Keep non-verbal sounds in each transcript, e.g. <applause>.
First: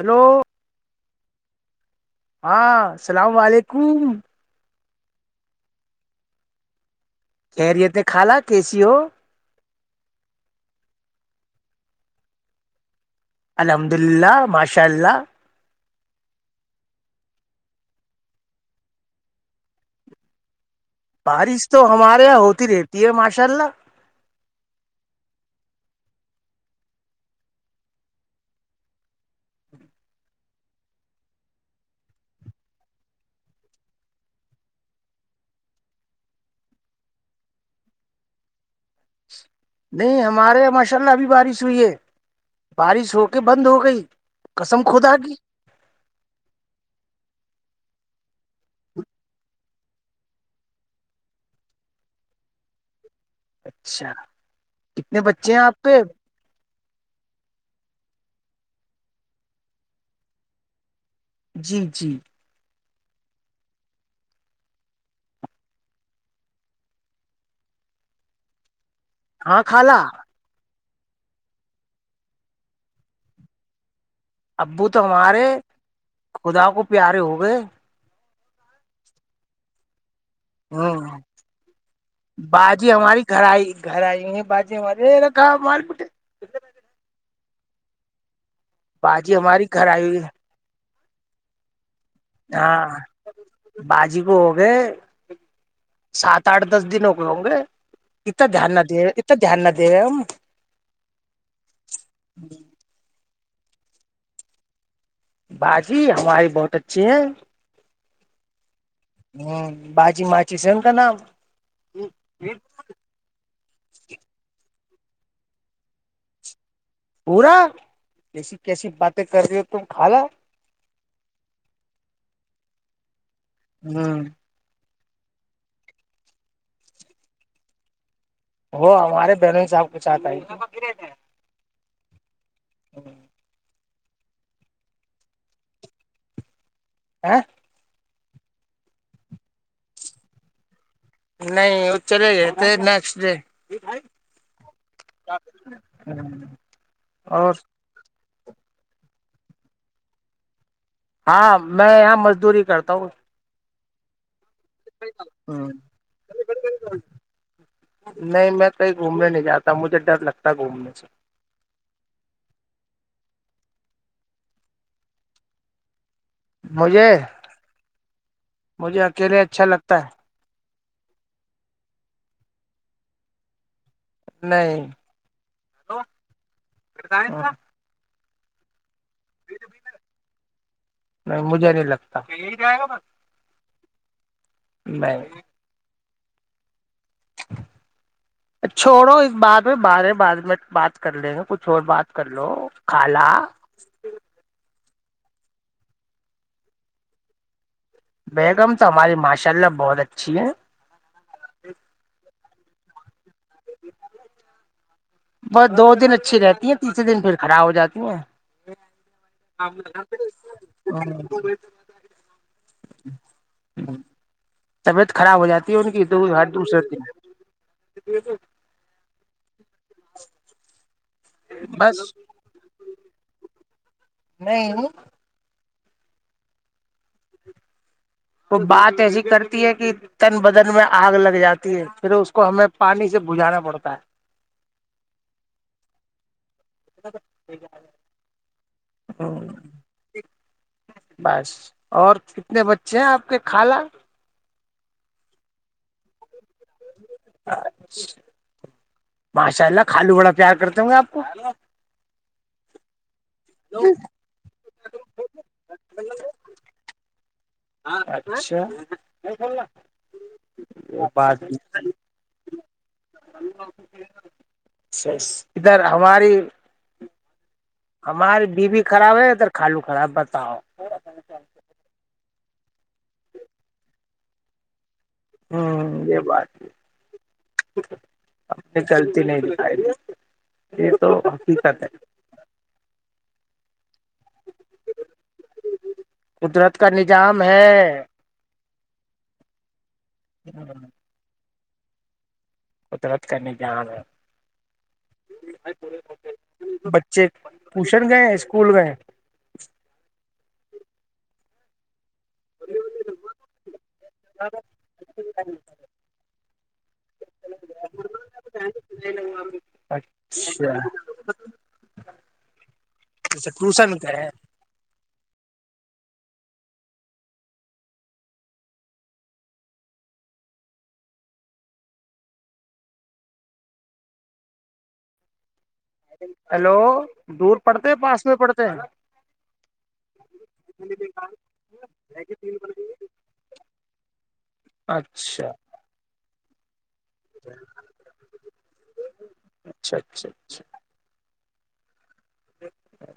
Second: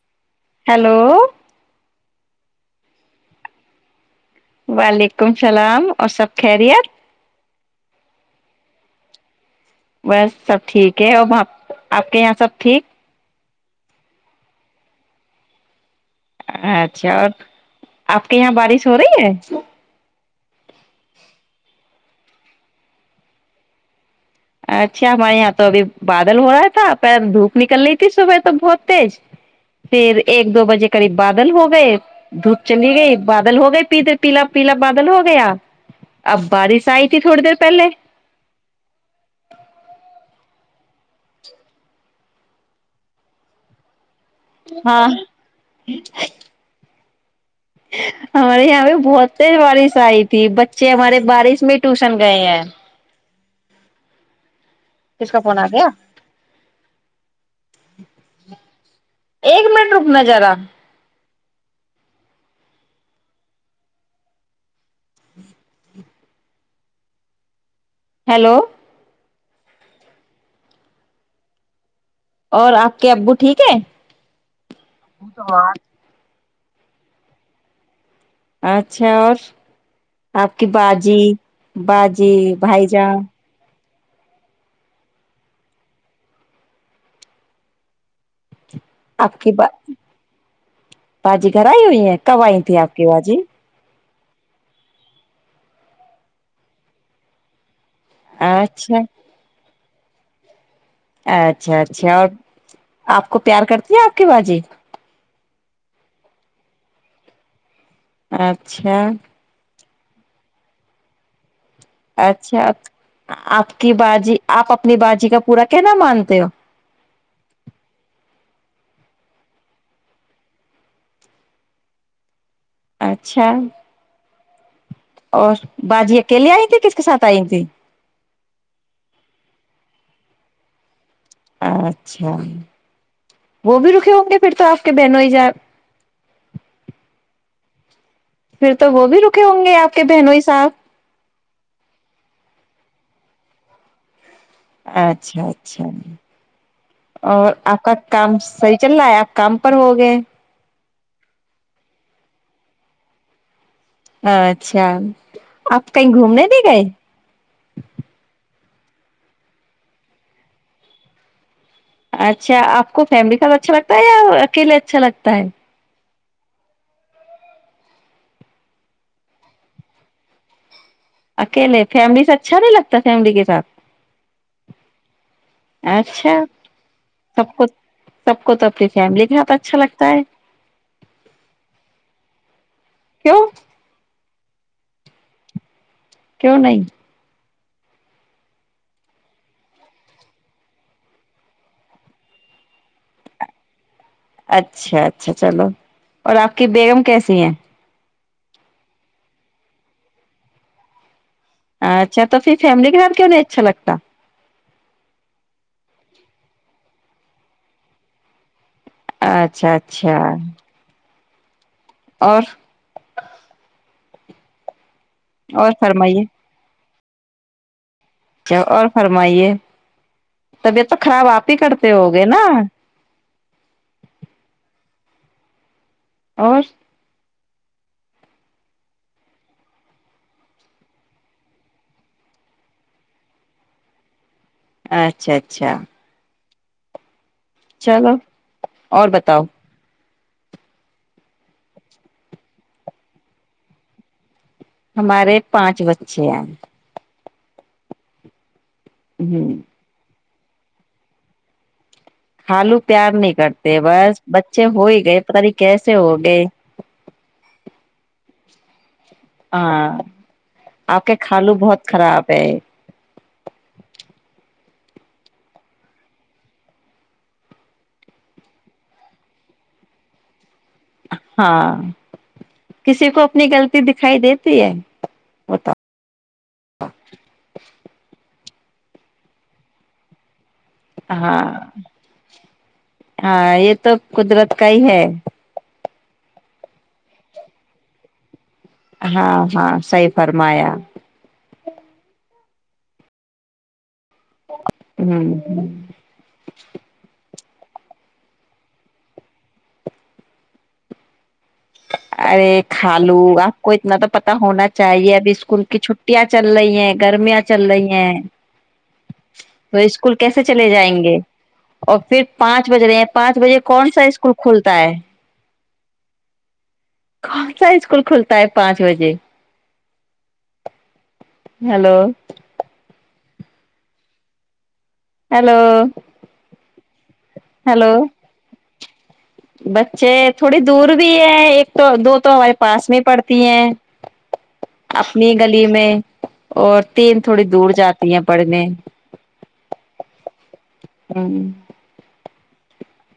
Hello hello <inaudible> ہاں اللام علیکم وعلیکم السلام اور سب خیریت خریت کالا کیسی ہو بس سب ٹھیک ہے اور آپ کے یہاں سب ٹھیک الحمد للہ ماشاء اللہ اچھا اور آپ کے یہاں بارش ہو رہی ہے بارش تو ہمارے یہاں ہوتی رہتی ہے ماشاء اللہ اچھا ہمارے یہاں تو ابھی بادل ہو رہا تھا پ دھوپ نکل رہی تھی صبح تو بہت تیز پھر ایک دو بجے قریب بادل ہو گئے دھوپ چلی گئی بادل ہو گئے پیتے پیلا پیلا بادل ہو گیا اب بارش آئی تھی تھوڑی دیر پہلے نہیں ہمارے ماشاء اللہ ابھی بارش ہوئی ہے بارش ہو کے بند ہو گئی قسم ہاں خدا کی <inaudible> ہمارے یہاں پہ بہت بارش آئی تھی بچے ہمارے بارش میں ٹیوشن گئے ہیں اچھا <inaudible> کتنے کس کا بچے فون ہیں آ آپ گیا پہ ایک منٹ رکنا ج رہا جی جی <inaudible> ہیلو <inaudible> ہاں کالا <inaudible> اور آپ کے ابو ٹھیک ہے ابو تو ہمارے خدا کو پیارے ہو گئے اچھا اور آپ کی ہ باجی باجی باجی بھائیجان ہماری گھر آئی گھر آئی ہ بجے مارے رکھا مال پٹ باجی آپ کی ہماری با گھر آئی ہوئی باجی گر ہی ہوئی ہے کب آئی تھی ہاں آپ کی بازی باجی کو ہو گے سات آٹھ دس دن ہو گئے ہوں گے ات دھیان نہ د اچھا ات دھیان نہ د دم اچھا اچھا کو پیار کرتی ہے آپ کے باازی باجی ہماری بہت اچھی ہے ہاں اچھا بجی مچی س انتا نا اچھا آپ کی باازی آپ اپنی بازی کا پورا کہنا مانتے ہو پورا جسی کیسی باتیں کر رہی ہو تم کھا لا اچھا ہوں اور بازی اکیلیے آئی تھی کس کے ساتھ آئی تھی وہ ہمارے بہنوں صاحب کو چاہتا ہے اچھا <inaudible> وہ بھی رکے ہوں گے پھر تو آپ کے بہن ہو ہی جائے <inaudible> پھر تو وہ بھی رکے ہوں گے آپ کے بہنوں ہی صاحب نہیں ا چلے گئے تھے نیکسٹ ڈے اچھا اچھا اور آپ کا کام صحیح چل رہا ہے آپ کام پر ہو گئے ہاں میں یہاں مزدوری کرتا ہوں ہاں اچھا آپ کہیں گھومنے د گئے نہیں میں کہیں گھومنے نہیں جاتا مجھے ڈر لگتا گھومنے سے اچھا آپ کو فیملی کا اچھا لگتا ہے یا اکیلے اچھا لگتا ہے مجھے مجھے اکیلے اچھا لگتا ہے اکیلے فیملی سے اچھا نہیں لگتا فیملی کے ساتھ ہے نہیں اچھا اب خود سب کو تکلیف فیملی کے ہاتھ اچھا لگتا ہے نہیں مجھے نہیں لگتا کیوں نہیں کیوں نہیں چھوڑو اس بار میں بارے بعد میں بات کر لیں گے کچھ اور بات کر لو کالا اچھا اچھا چلو اور آپ کی بیگم کیسی ہے بیگم تو ہماری ماشاء اللہ بہت اچھی ہے اچھا تو پھر فیملی کے ساتھ کیوں نہیں اچھا لگتا بس دو دن اچھی رہتی ہیں تیسرے دن پھر خراب ہو جاتی ہیں آ اچھا اچھا اور <unintelligible> ب ہ <unintelligible> طبیعت خراب ہو اور جاتی ہے ان کی تو وہ ہاتد اسرتی ہے اچھ اور فرمائیے طبیعت تو خراب آپ ہی کرتے بس ہو گے نا نہیں اور وہ بات ایسی کرتی ہے کہ تن بدن میں آگ لگ جاتی ہے پھر اس کو ہمیں پانی سے بجانا پڑتا ہے اچھا اچھا <inaudible> چلو اور بتاؤ بس اور کتنے بچے ہیں آپ کے خالہ ہمارے پانچ بچے ہیں <inaudible> ہ معاشاءلہ خالو بڑا کیا کرتے ہوں گے آپ کو ہالو پیار نہیں کرتے بس بچے ہو ہی گئے پت نہیں کیسے ہو گئے اچھا ہاں آپ وہ کے کالو بات بہت خراب ہے ادھر ہماری ہماری بیوی خراب ہے یا تھر خالو خراب بتاؤ ہاں کسی کو اپنی غلطی دکھائی دیتی ہے ہاں بتاؤ یہ بات ہے اپنی غلطی نہیں دکھائی یہ تو ہاں حقیقت ہے ہاں یہ تو قدرت کا ہی ہے قدرت کا نظام ہے ہاں ہاں صحیح فرمایا قدرت کا نظام ہوں ہ پوشن گئے اسکول گئے <unintelligible> ارے کھ لو آپ کو اتنا تو پتا ہونا چاہیے اب اسکول کی چھٹیاں چل رہی ہیں گرمیاں چل رہی ہیں تو اسکول کیسے چلے اچھا جائیں گے اور پھر پانچ بج رہے ہیں پانچ اچھا بجے کون ٹیوشن سا گئے ہیں۔ اسکول کھلتا ہے کون سا اسکول کھلتا ہے پانچ بجے ہیلو ہیلو ہلو ہلو بچے تھوڑی دور بھی ہیں ایک تو دو تو ہمارے پاس میں پڑتی ہیں اپنی اچھا گلی میں اور تین تھوڑی دور جاتی ہیں پڑھنے اچھا اچھا ہوں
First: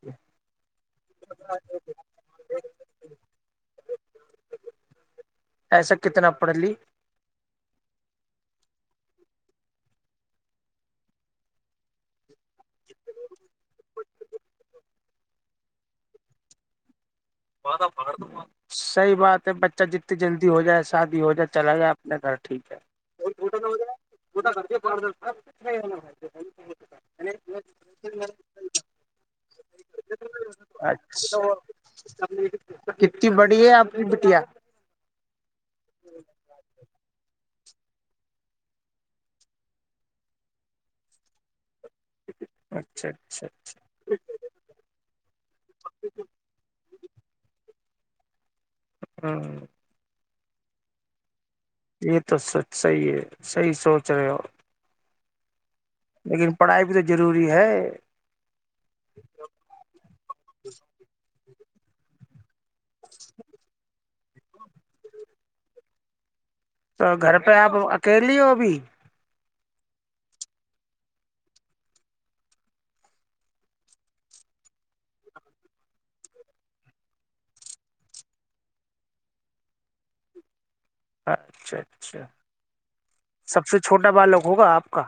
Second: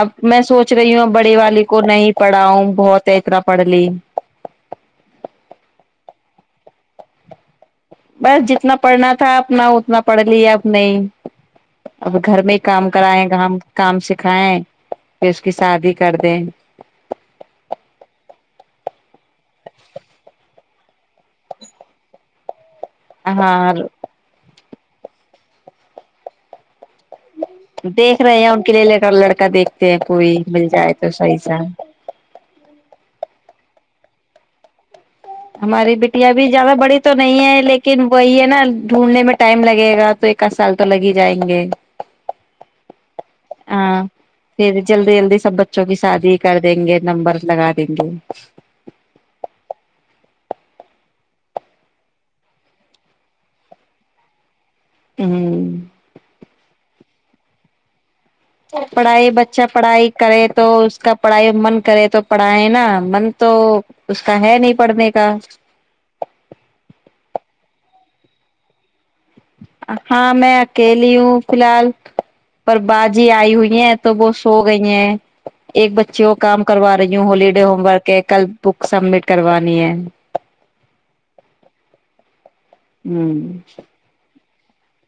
اب میں سوچ رہی ہوں ا بڑے والے کو نہیں پڑھاؤوں بہت ہے اتنا پڑھ لی ا پڑی بس جتنا پڑھنا تھا اپنا اتنا پڑھ ل اب نہیں اب گھر میں ہی کام کرائائےیں گ ہم کام سکھائیں پھر اس کی شادی کر دیں صحیح بات ہے بچہ جتنی جلدی ہو جائے شادی ہو جہ چلا یا اپنے گھر ٹھیک ہے ہاں سب دیکھ رہے ہیں ان کے لیے لے کر لڑکا دیکھتے ہیں کوئی مل جائے تو صحیح اچھا سا کتنی بڑی ہے آپ کی بٹیا ہماری بیٹیاں بھی زیادہ بڑی تو نہیں ہے لیکن وہی ہے نا ڈھونڈنے میں ٹائم لگے گا تو ایک آدھ سال تو لگ ہی جائیں گے اچھا اچھا اچھا ہاں پھر جلدی جلدی سب بچوں کی شادی کر دیں گے نمبر لگا جی ہاں یہ تو سچ صحیح ہے صحیح سوچ رہے ہو ہوں لیکن پڑھائی بھی تو ضروری ہے پڑھائی بچہ پڑھائی کرے تو اس کا پڑھائی من کرے تو پڑھائیں نا من تو اس کا ہے نہیں پڑھنے کا تو گھر پہ آپ اکیلیے ہو بھی ہاں میں اکیلی ہوں فی الحال پر بازی آئی ہوئی ہیں تو وہ سو گئی ہیں ایک بچے کو کام کروا رہی ہوں ہوالڈے ہوم ورک کے کل بک سبمٹ کروانی ہے اچھا اچھا ہ سب سے چھوٹا بالک ہوگا آپ کا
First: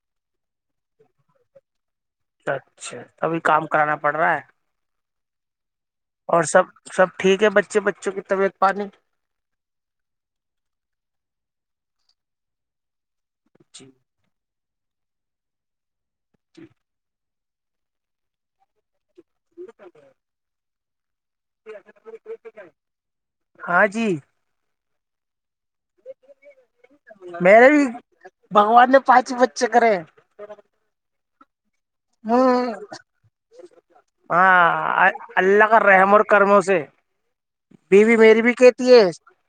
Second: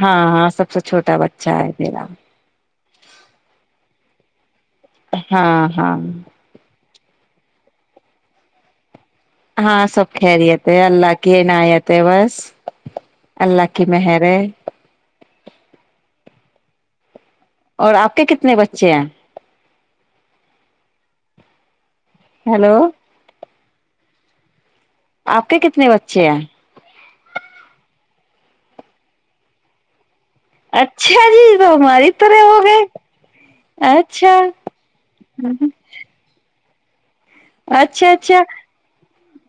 ہاں ہاں سب سے چھوٹا بچہ ہے ما اچھا اچھا ابھی کام کرانا پڑ رہا ہے ہاں ہاں اور سب سب ٹھیک ہے بچے بچوں کی طبیعت پانی ہاں سب خیریت ہے اللہ کی عنایت ہے بس اللہ کی مہر جٹھ اور آپ کے کتنے بچے ہیں ج کہ جی ہیلو ہاں جی آپ کے کتنے بچے ہیں بگوان نے پانچ بچے کرے اچھا جی تو ہماری ہ طرح ہو گئے اچھا ہاں اللہ کا رحمر سمو سے اچھا بیوی اچھا میری بھی کہتی ہے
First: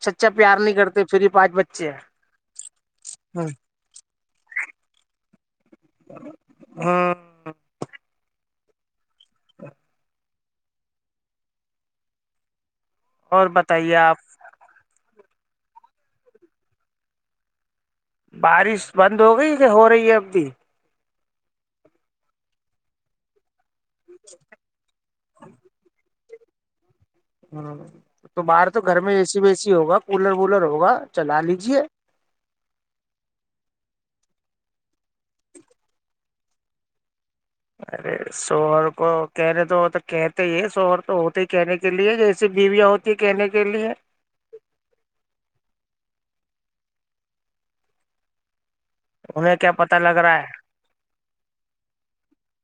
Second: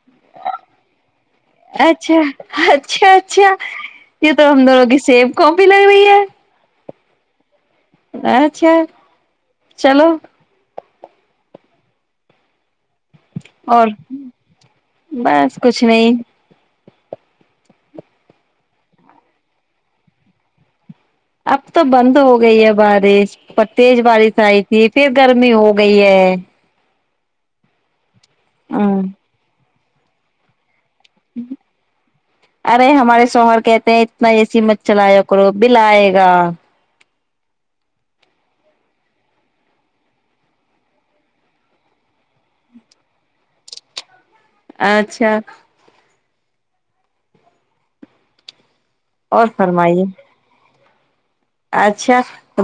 سچا پیار نہیں کرتے پھر ہی پانچ بچے اچھا اچھا ہیں اچھا یہ تو ہمدور سیب کوم بھی لگ <unintelligible> ہاں اچھا چلو اور بتائیے آپ بس کچھ نہیں بارش بند ہو گئی کہ ہو رہی ہے اب بھی اب تو بند ہو گئی ہے بارش تیز بارش آئی تھی پھر گرمی ہو گئی ہے ہ <inaudible> تو باہر تو گھر ہوں میں ایسی وسی ہوگا کولر ولر ہوگا چلا لیجے ارے ہمارے شوہر کے اتنا اے سی مت چلایا کرو بل ائے گا ارے شوہر کو کہنے تو تو کہتے ہی شوہر تو ہوتے ہی کہنے کے لیے جیسے بیویاں ہوتی ہے کہنے کے لیے اچھا اور انہیں کیا پتا فرمائیے لگ رہا ہے اچھا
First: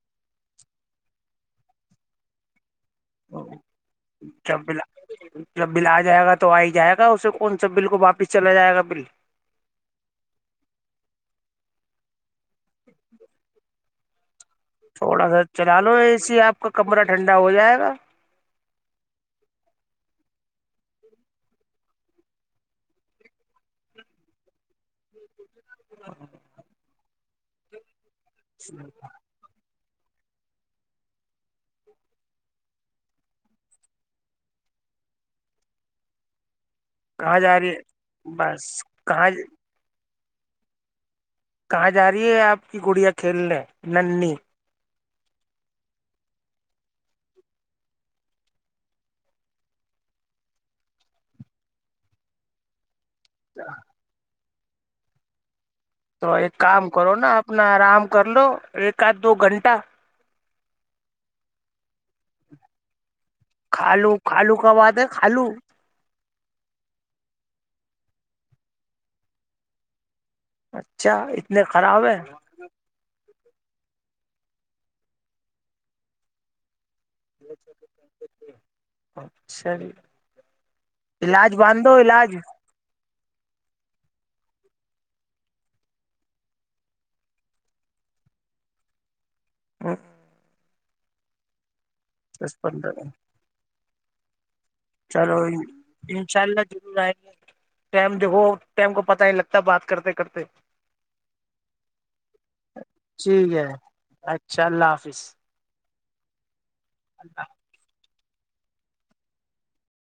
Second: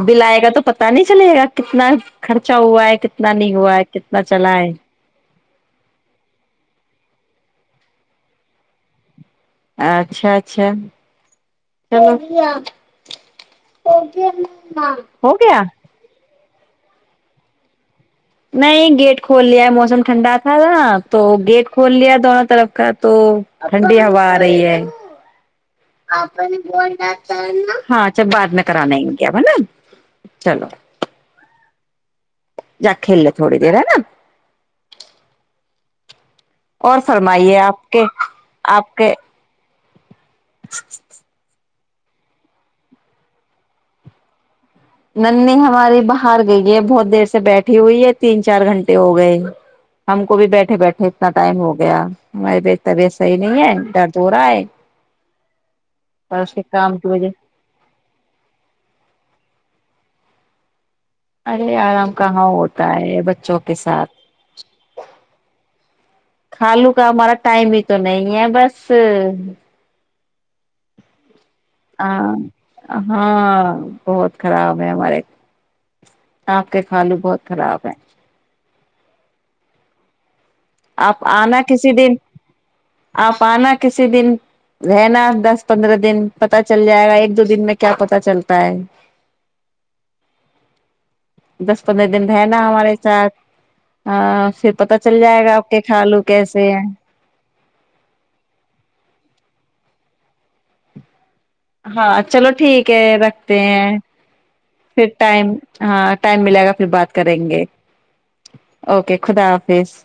بل آئے گا تو پتا نہیں چلے گا کتنا خرچا ہوا ہے کتنا نہیں ہوا ہے کتنا چلا جب ہے بلا جب بل آ جائے گا تو آ ہی جائے گا اسے کون سا بل کو واپس چلا جائے گا بل اچھا اچھا چلو تھوڑا ہو سا گیا چلا لو اے سی آپ کا کمرہ ٹھنڈا ہو جائے گا نہیں گیٹ کھول لیا ہے موسم ٹھنڈا تھا نا تو گیٹ کھول لیا دونوں طرف کا تو ٹھنڈی ہوا آ رہی ہے ب ہاں جب بد میں کرانا کہاں کیا ہے نا چلو جا کھیلیں تھوڑی دیر ہے نا اور فرمائیے جا رہی آپ کے ہے بس آپ کے کہاں <unintelligible> کہاں جا رہی ہے آپ کی گڑیا کھیلنے نھی نی ہماری باہر گئی ہے بہت دیر سے بیٹھی ہوئی ہے تین چار گھنٹے ہو گئے ہم کو بھی بیٹھے بیٹھے اتنا ٹائم ہو گیا ہمارے طبیعت صحی نہیں ہے درد ہو رہا ہے تو پر ایک اس کے کام کی کرو وجہ نا اپنا آرام کر لو ایک آھ دو گھنٹہ ارے آرام کہاں ہوتا ہے ب خالو خالو کب بات ہے خالو کھا لوں کا ہمارا ٹائم بھی تو نہیں ہے بس اچھا اتنے خراب ہے آاں ہاں بہت خراب ہے ہمارے آپ کے خھالو بہت خراب ہے اچچلی آپ آنا کسی دن آپ آنا کسی دن رہنا دس پندرہ دن پتا چل جائے گا ایک دو دن میں کیا پتا چلتا ہے پق دس پندرہ دن رہنا ہمارے پندرہ ساتھ ہ پتا چل چلو جائے گا آپ کو کے کھا لو کیسے ٹم دیکھو ٹم کو پتاہ نہیں لگتا بات کرتے کرتے ہاں چلو ٹھیک ہے ٹھیک رکھتے ہے ہیں اچھا اللہ پھر حافظ ٹائم ہاں ٹائم ملے گا پھر بات اللہ کریں گے اوکے خدا حافظ